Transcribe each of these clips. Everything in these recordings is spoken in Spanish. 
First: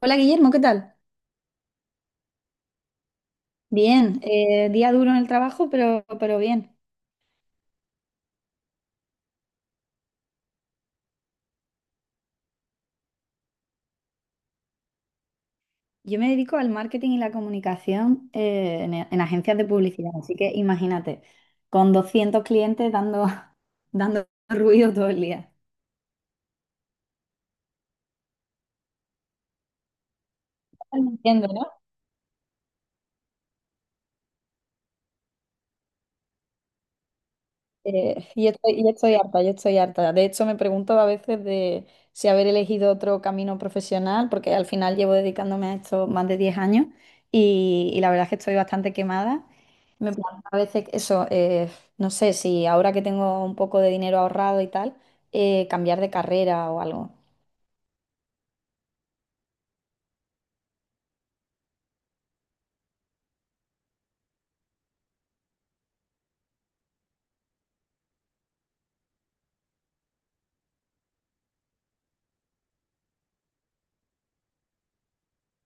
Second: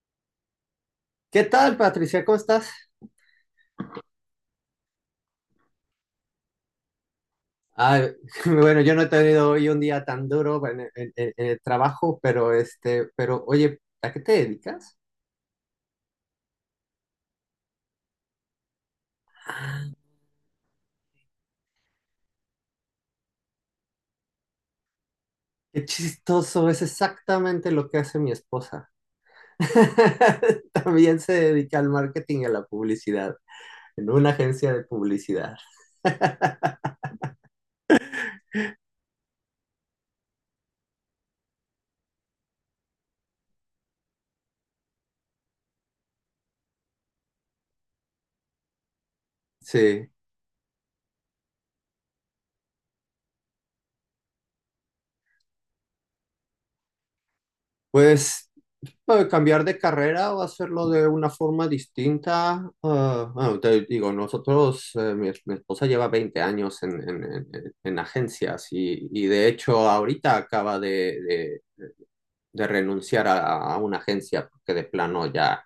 Hola Guillermo, ¿qué tal? ¿Qué tal, Patricia? ¿Cómo estás? Bien, día duro en el trabajo, pero bien. Ah, bueno, yo no he tenido hoy un día tan duro en el trabajo, pero oye, ¿a qué te dedicas? Yo me dedico al marketing y la comunicación en agencias de publicidad, así que imagínate, con 200 clientes dando, dando ruido todo el día. Qué chistoso, es exactamente lo que hace mi esposa. No También se entiendo, ¿no? dedica al marketing y a la publicidad, en una agencia de publicidad. Yo estoy harta, yo estoy harta. De hecho, me pregunto a veces de si haber elegido otro camino profesional, porque al final llevo dedicándome a esto más de 10 años y la verdad es que estoy bastante quemada. Sí, Me planteo a veces eso, no sé si ahora que tengo un poco de dinero ahorrado y tal, cambiar de carrera o algo. pues bueno, cambiar de carrera o hacerlo de una forma distinta. Bueno, te digo, nosotros, mi esposa lleva 20 años en agencias y de hecho ahorita acaba de renunciar a una agencia porque de plano ya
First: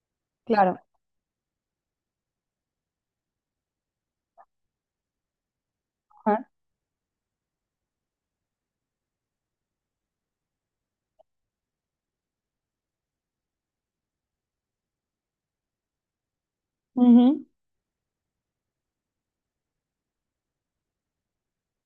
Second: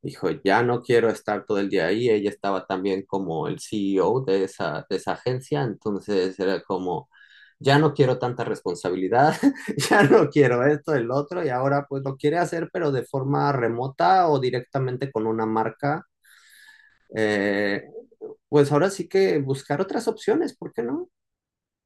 dijo, ya Claro. no quiero estar todo el día ahí. Ella estaba también como el CEO de esa agencia, entonces Ajá. era como, ya no quiero tanta responsabilidad, ya no quiero esto, el otro, y ahora pues lo quiere hacer, pero de forma remota o directamente con una marca. Ujú. Eh, pues ahora sí que buscar otras opciones, ¿por qué no?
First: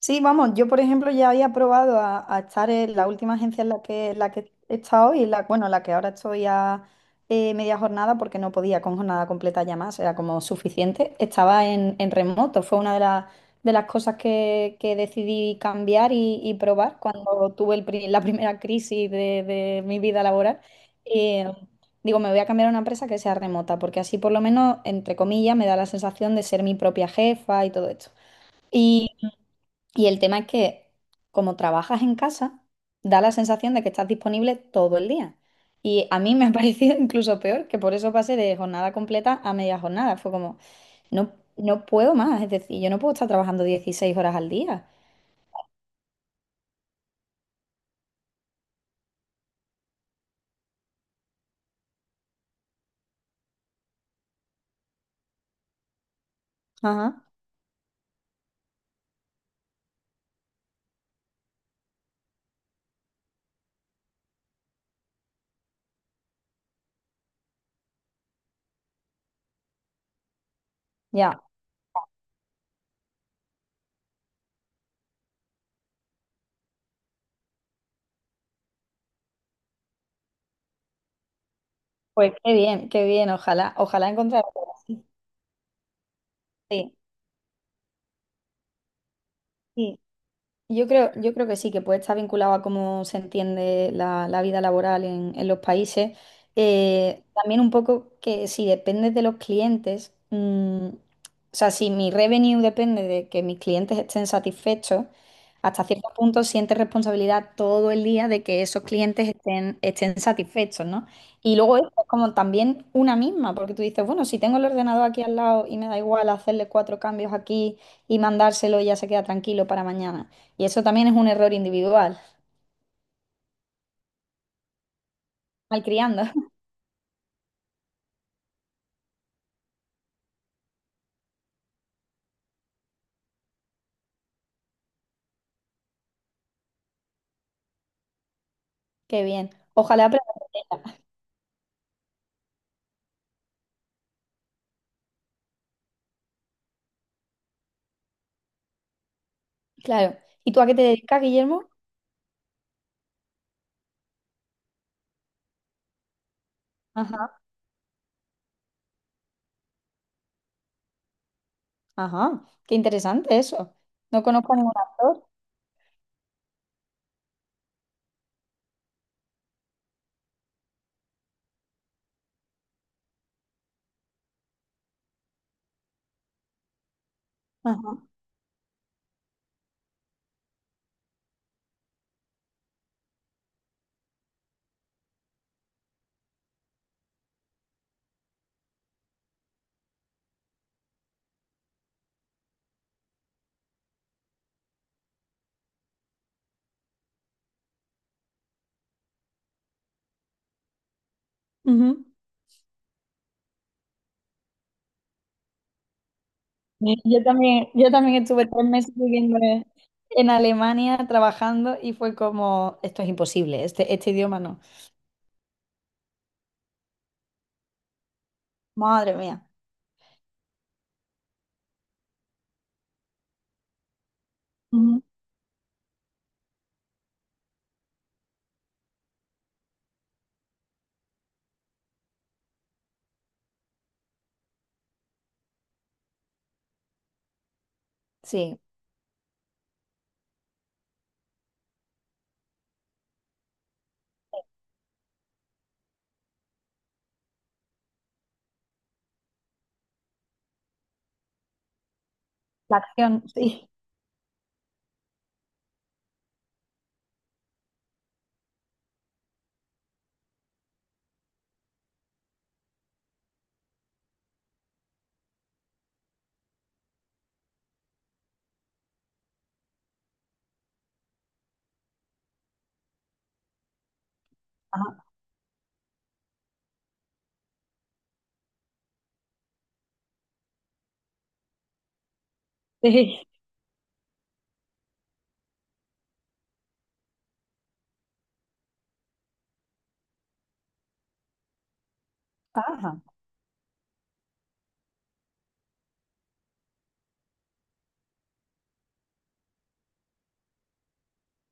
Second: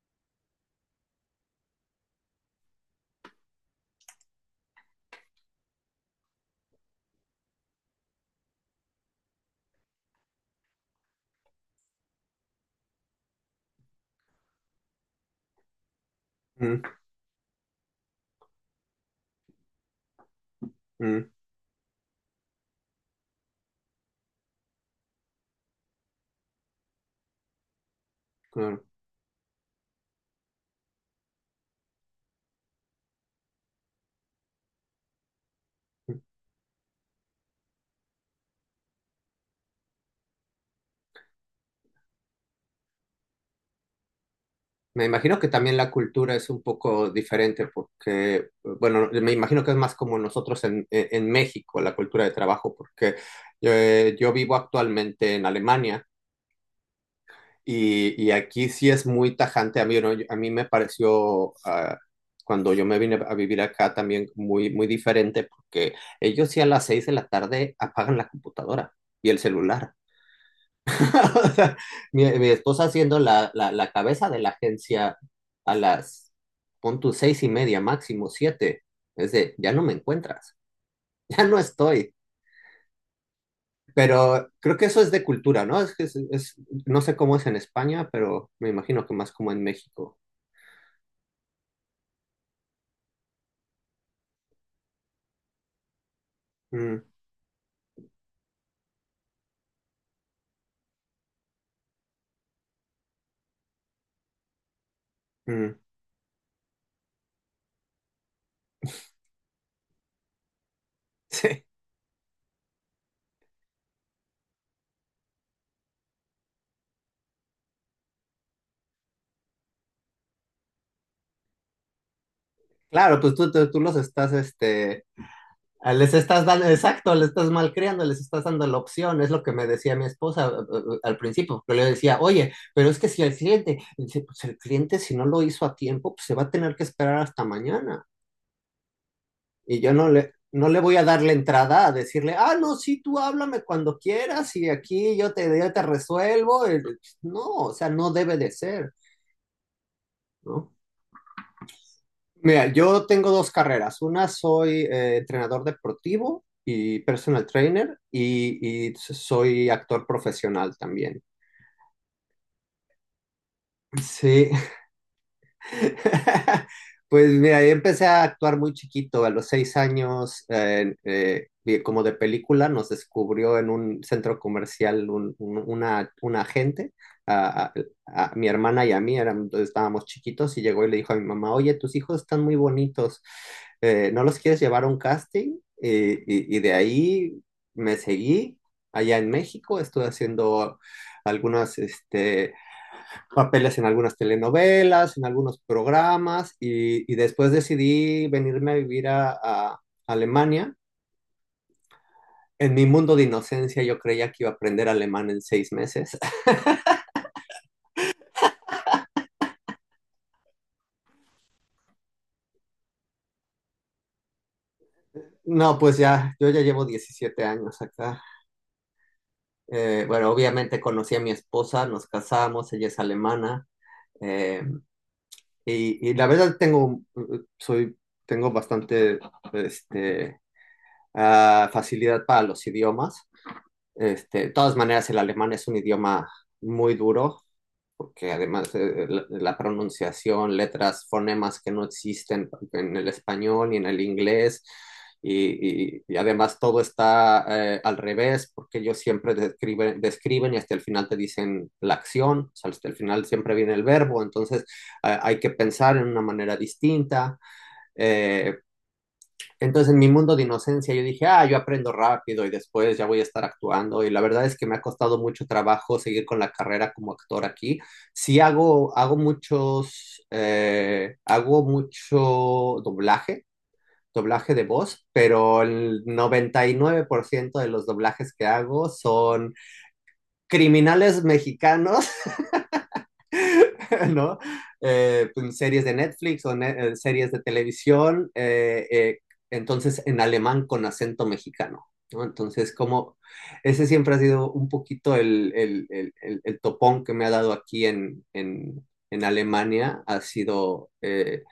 Sí, vamos, yo por ejemplo ya había probado a estar en la última agencia en la que he estado y la, bueno, la que ahora estoy a media jornada porque no podía con jornada completa ya más, era como suficiente. Estaba en remoto, fue una de las de las cosas que decidí cambiar y Mm, probar cuando tuve la primera crisis de mi vida laboral. mm, Eh, digo, me voy a cambiar a una empresa que sea remota porque así por lo menos, entre comillas, me da la sensación de ser mi propia jefa y todo esto. claro. Y el tema es que como trabajas en casa, da la sensación de que estás disponible todo el día. Y a mí me ha parecido incluso peor, que por eso pasé de jornada completa a media jornada. Fue como, no, no puedo más, es decir, yo no puedo estar trabajando 16 horas al día. Me imagino que también la cultura es un poco diferente porque, bueno, me imagino que es más como nosotros en México, la cultura de trabajo, porque yo vivo actualmente en Alemania Ajá, y aquí sí es muy tajante. A mí, ¿no? A mí me pareció, cuando yo me vine a vivir acá también muy, muy diferente porque ellos sí a las 6 de la tarde apagan la computadora y el celular. ya. O sea, mi esposa haciendo la cabeza de la agencia a las, pon tu 6:30, máximo 7. Es de, ya no me encuentras, ya no estoy. Pues qué bien, ojalá, ojalá encontrar. Pero creo que eso es de cultura, ¿no? Es que Sí, no sé cómo es en España, pero me imagino que más como en sí. México. Yo creo que sí, que puede estar vinculado a cómo se entiende la, la vida laboral en los países. Mm, También un poco que si depende de los clientes, mm, o sea, si mi revenue depende de que mis clientes estén satisfechos, mm. hasta cierto punto sientes responsabilidad todo el día de que esos clientes estén satisfechos, ¿no? Y Sí. luego es como también una misma, porque tú dices, bueno, si tengo el ordenador aquí al lado y me da igual hacerle cuatro cambios aquí y mandárselo y ya se queda tranquilo para mañana. Y eso también es un error individual. Claro, pues tú los estás, ah, les Malcriando. estás dando, exacto, les estás malcriando, les estás dando la opción, es lo que me decía mi esposa al principio, que le decía, oye, pero es que si el cliente, dice, pues el cliente si no lo hizo a tiempo, pues se va a tener que esperar hasta mañana. Qué bien. Y yo Ojalá no aprenda. le, no le voy a dar la entrada a decirle, ah, no, sí, tú háblame cuando quieras y aquí yo te resuelvo. No, o sea, no debe de ser, Claro. ¿Y tú a ¿no? qué te dedicas, Guillermo? Mira, yo tengo dos carreras. Una soy entrenador deportivo y Ajá. personal trainer y soy actor profesional también. Ajá. Qué interesante eso. No Sí, conozco a ningún actor. pues mira, yo empecé a actuar muy chiquito, a los 6 años, y como de película, nos descubrió en un centro comercial un agente, a, Ajá. a- a mi hermana y a mí, estábamos chiquitos, y llegó y le dijo a mi mamá, oye, tus hijos están muy bonitos, ¿no los quieres llevar a un casting? Y de ahí me seguí allá en México, estuve haciendo algunos papeles en algunas telenovelas, en algunos programas y después decidí venirme a vivir a Alemania. Ujú. En mi mundo de inocencia yo creía que iba a aprender alemán en 6 meses. Yo también estuve 3 meses viviendo en Alemania trabajando y fue como, esto es imposible, este idioma no. No, pues ya, yo ya llevo 17 años acá. Madre mía. Bueno, obviamente conocí a mi esposa, nos casamos, ella es alemana. eh, Ujú. y la verdad soy, tengo bastante este, facilidad para los idiomas. De todas maneras, el alemán es un idioma muy duro, porque Sí. además la pronunciación, letras, fonemas que no existen en el español ni en el inglés, y además todo está al revés, porque ellos siempre describen y hasta el final te dicen la acción, o sea, La hasta el acción, final siempre sí. viene el verbo, entonces hay que pensar en una manera distinta. Eh, entonces, en mi mundo de inocencia, yo dije, ah, yo aprendo rápido y después ya voy a estar actuando. Y la verdad es que me ha costado mucho trabajo seguir con la carrera como actor aquí. Sí, hago mucho doblaje, doblaje de Ajá. voz, pero el 99% de los doblajes que hago son criminales mexicanos Sí. ¿no? Pues, series de Netflix o series de televisión, entonces en alemán con acento mexicano, ¿no? Entonces, Ajá. como ese siempre ha sido un poquito el topón que me ha dado aquí en Alemania, ha sido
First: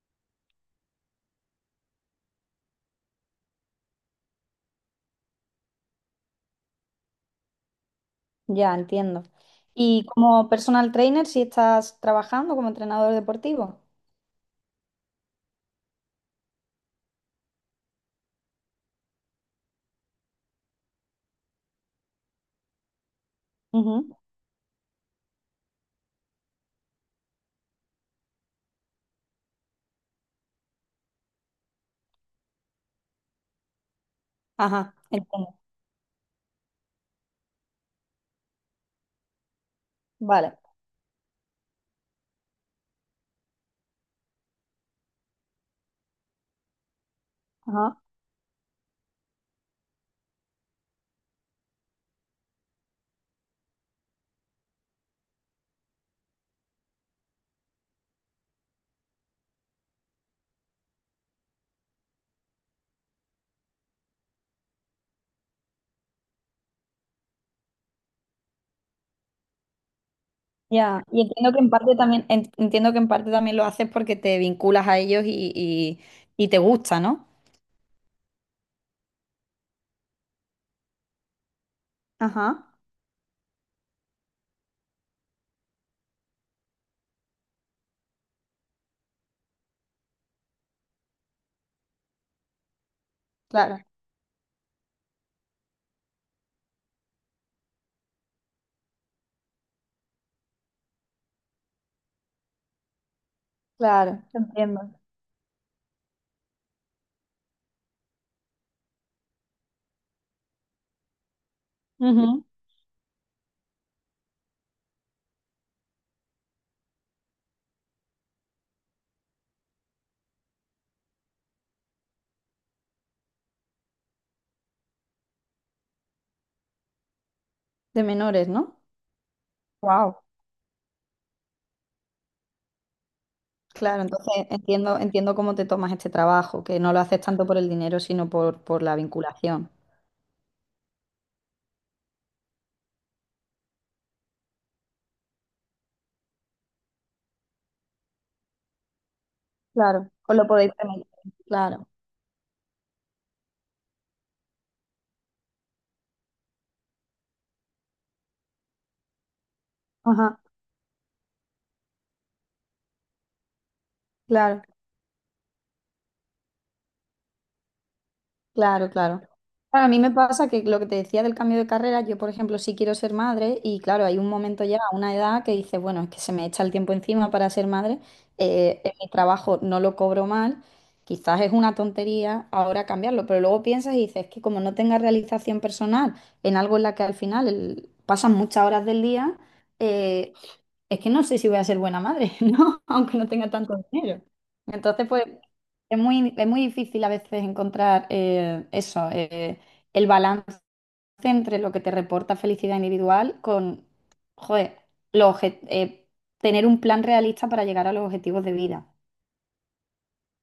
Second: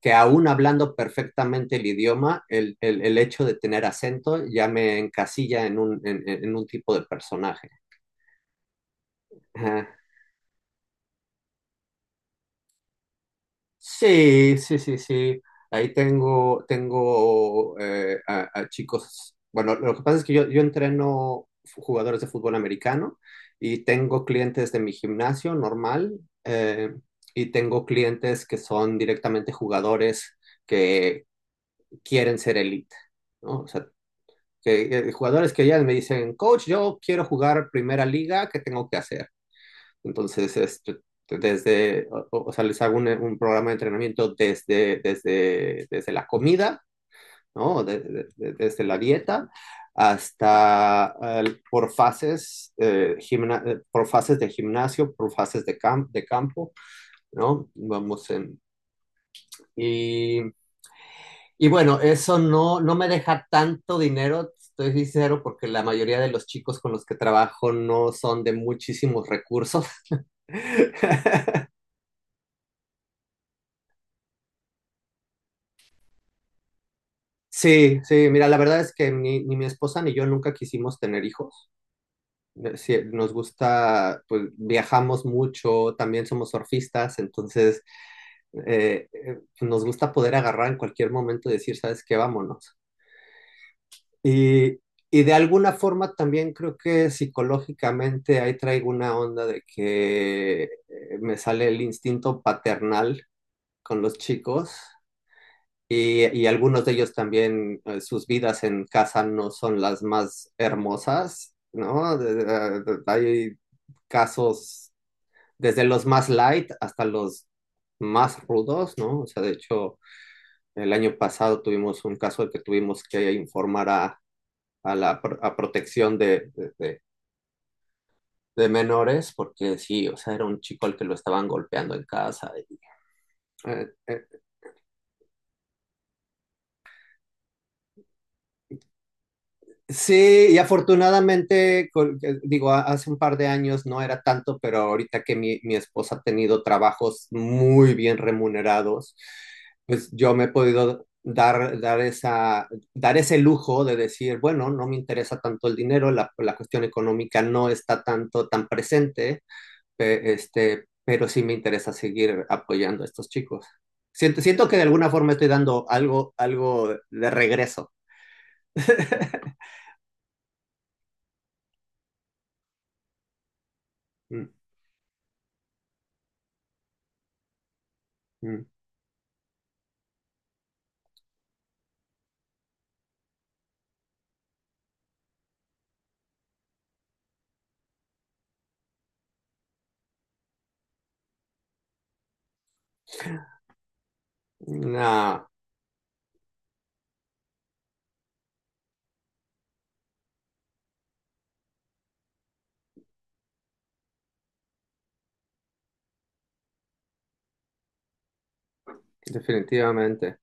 que aún hablando perfectamente el idioma, el hecho de tener acento ya me encasilla en un tipo de personaje. Ya, entiendo. Ajá. ¿Y como personal trainer, si estás trabajando como entrenador deportivo? Sí, sí, sí, sí. Ahí tengo a chicos. Bueno, lo que pasa es que yo entreno jugadores de fútbol americano y Ujú. tengo clientes de mi gimnasio normal eh, y tengo clientes que son directamente jugadores que quieren ser elite, ¿no? O sea, Ajá, que, jugadores entiendo. que ya me dicen, coach, yo quiero jugar primera liga, ¿qué tengo que hacer? Entonces, Vale. O sea, les hago un programa de entrenamiento desde la comida, ¿no? Ajá. Desde la dieta hasta por fases de gimnasio, por fases de campo, ¿no? Vamos en... Y, y bueno, eso no me deja tanto dinero, estoy sincero, porque la mayoría de los chicos con los que trabajo no son de muchísimos recursos. Ya. Y entiendo que en parte también, entiendo que en parte también lo haces porque te vinculas a ellos y te gusta, ¿no? Sí, sí, mira, la verdad es que ni mi esposa ni yo nunca quisimos tener hijos. Ajá, Sí, nos gusta, pues viajamos mucho, también somos surfistas, entonces nos gusta poder agarrar en cualquier momento y decir, ¿sabes qué? Vámonos. claro, Y, y de alguna forma también creo que psicológicamente ahí traigo una onda de que me sale el instinto paternal con los claro, chicos. entiendo. Y algunos de ellos también, sus vidas en casa no son las más hermosas, ¿no? Ujú. Hay casos desde los más light hasta los más rudos, ¿no? O sea, de hecho, el año pasado tuvimos un caso de que tuvimos que informar a protección de, de, de- De menores, de ¿no? menores, porque sí, o Wow. sea, era un chico al que lo estaban golpeando en casa. Eh, Claro, eh, entonces entiendo, entiendo cómo te tomas este trabajo, que no lo haces tanto por el dinero, sino por la vinculación. Sí, y afortunadamente, digo, hace un par de años no era tanto, pero ahorita que mi esposa ha tenido trabajos muy bien remunerados, Claro, pues yo os me he lo podéis podido permitir. dar, Claro. dar esa, dar ese lujo de decir, bueno, no me interesa tanto el dinero, la cuestión económica no está tanto tan presente, pe- Ajá. este, pero sí me interesa seguir apoyando a estos chicos. Siento, Claro, siento que de alguna forma estoy dando algo de regreso. claro, claro. Claro, a mí me pasa que lo que te decía del cambio de carrera, yo por ejemplo sí quiero ser madre y claro, hay un Mm, momento ya, una edad que dices, bueno, es que se me echa el tiempo encima para ser madre, mm. En mi trabajo no lo cobro mal, quizás es una tontería ahora cambiarlo, pero luego piensas y dices, es que como no tenga realización personal en algo en la que al final pasan muchas horas del día, eh, es que no sé si voy a ser buena madre, ¿no? Aunque no tenga tanto dinero. Entonces, Una, pues es muy difícil a veces encontrar eso, el balance entre lo que te reporta felicidad individual con, joder, los obje- eh, tener un plan realista para llegar a los objetivos de vida. Definitivamente,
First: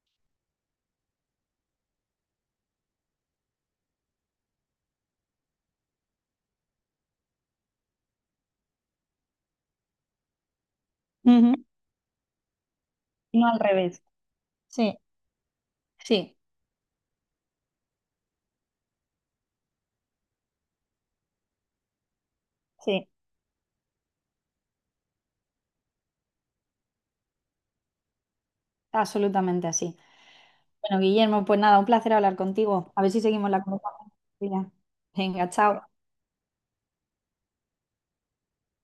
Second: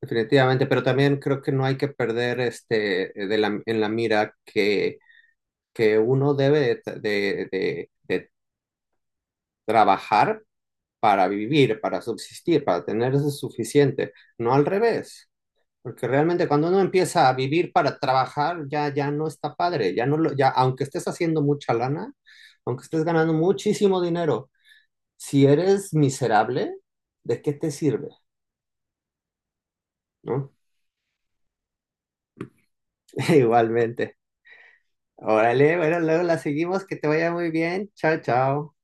definitivamente, pero también creo que no hay que perder en la mira que uno debe de trabajar para Ujú. vivir, para subsistir, para tener eso No al revés. suficiente, no al Sí, revés, porque sí, realmente cuando uno empieza a vivir para trabajar ya no está padre, ya no lo, ya aunque estés haciendo mucha lana, aunque estés sí, ganando muchísimo dinero, si eres miserable, ¿de qué te sirve? absolutamente así. ¿No? Bueno, Guillermo, pues nada, un placer hablar contigo. A ver si seguimos la Igualmente. conversación. Venga, Órale, chao. bueno, luego la seguimos, que te vaya muy bien. Chao, chao.